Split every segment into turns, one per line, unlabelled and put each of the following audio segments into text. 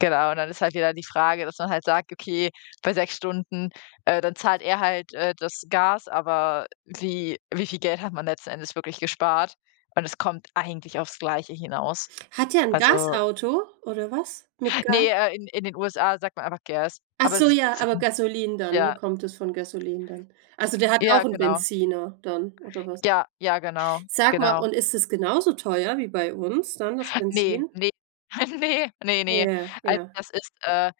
Genau, und dann ist halt wieder die Frage, dass man halt sagt: „Okay, bei 6 Stunden, äh, dann zahlt er halt, äh, das Gas“, aber wie wie viel Geld hat man letzten Endes wirklich gespart und es kommt eigentlich aufs Gleiche hinaus.
Hat der 'n
Also
Gasauto oder was? Mit
Ne,
Gas?
äh, in in den USA sagt man einfach Gas,
Ach
aber es
so
ist
ja, aber
Benzin.
Gasoline dann ne,
Ja.
kommt es von Gasoline dann? Also, der hat auch
Ja,
'n
genau.
Benziner dann oder was?
Ja, ja, genau.
Sag mal,
Genau.
und ist es genauso teuer wie bei uns dann, das
Ne,
Benzin?
ne. Ne, ne ne.
Ja,
Also,
ja.
das ist äh,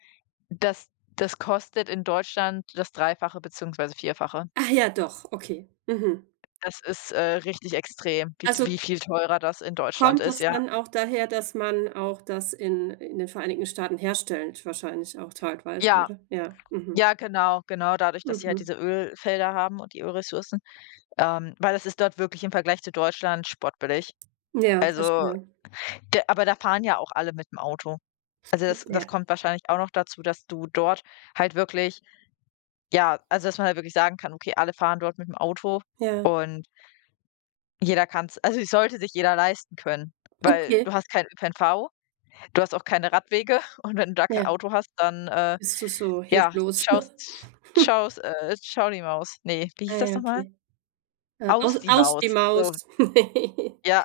das das kostet in Deutschland das Dreifache beziehungsweise Vierfache.
Ach ja, doch, okay. Mhm.
Das ist, äh, richtig extrem, wie t
Also
wie viel teurer das in Deutschland
kommt
ist,
das
ja.
dann auch daher, dass man auch das in in den Vereinigten Staaten herstellt wahrscheinlich auch teilweise,
Ja.
oder? Ja, mhm.
Ja, genau, genau, dadurch, dass sie halt
Mhm.
diese Ölfelder haben und die Ölressourcen, ähm, weil das ist dort wirklich im Vergleich zu Deutschland spottbillig.
Ja,
Also,
verstehe.
g aber da fahren ja auch alle mit'm Auto. Also, das das
Ja.
kommt wahrscheinlich auch noch dazu, dass du dort halt wirklich ja, also, dass man halt wirklich sagen kann: „Okay, alle fahren dort mit'm Auto“,
Ja.
und jeder kann's also, es sollte sich jeder leisten können, weil
Okay.
du hast kein kein ÖPNV, du hast auch keine Radwege und wenn du da kein
Ja.
Auto hast, dann, äh,
Bist du so
ja,
hilflos.
schaust schaus äh, „tschau die Maus“ ne, wie
Ah,
hieß das
ja,
noch mal?
okay. Äh, au
„Aus die
aus
Maus.“
die
So.
Maus.
Ja.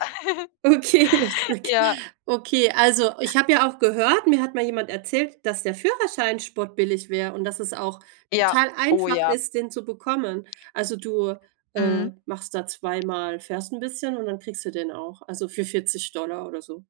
Okay, lustig.
Ja.
Okay, also, ich habe ja auch gehört mir hat mal jemand erzählt, dass der Führerschein spottbillig wäre und dass es auch
Ja.
total
Oh,
einfach
ja.
ist, den zu bekommen. Also, du, äh,
Mhm.
machst da zweimal fährst 'n bisschen und dann kriegst du den auch, also, für 40 $ oder so.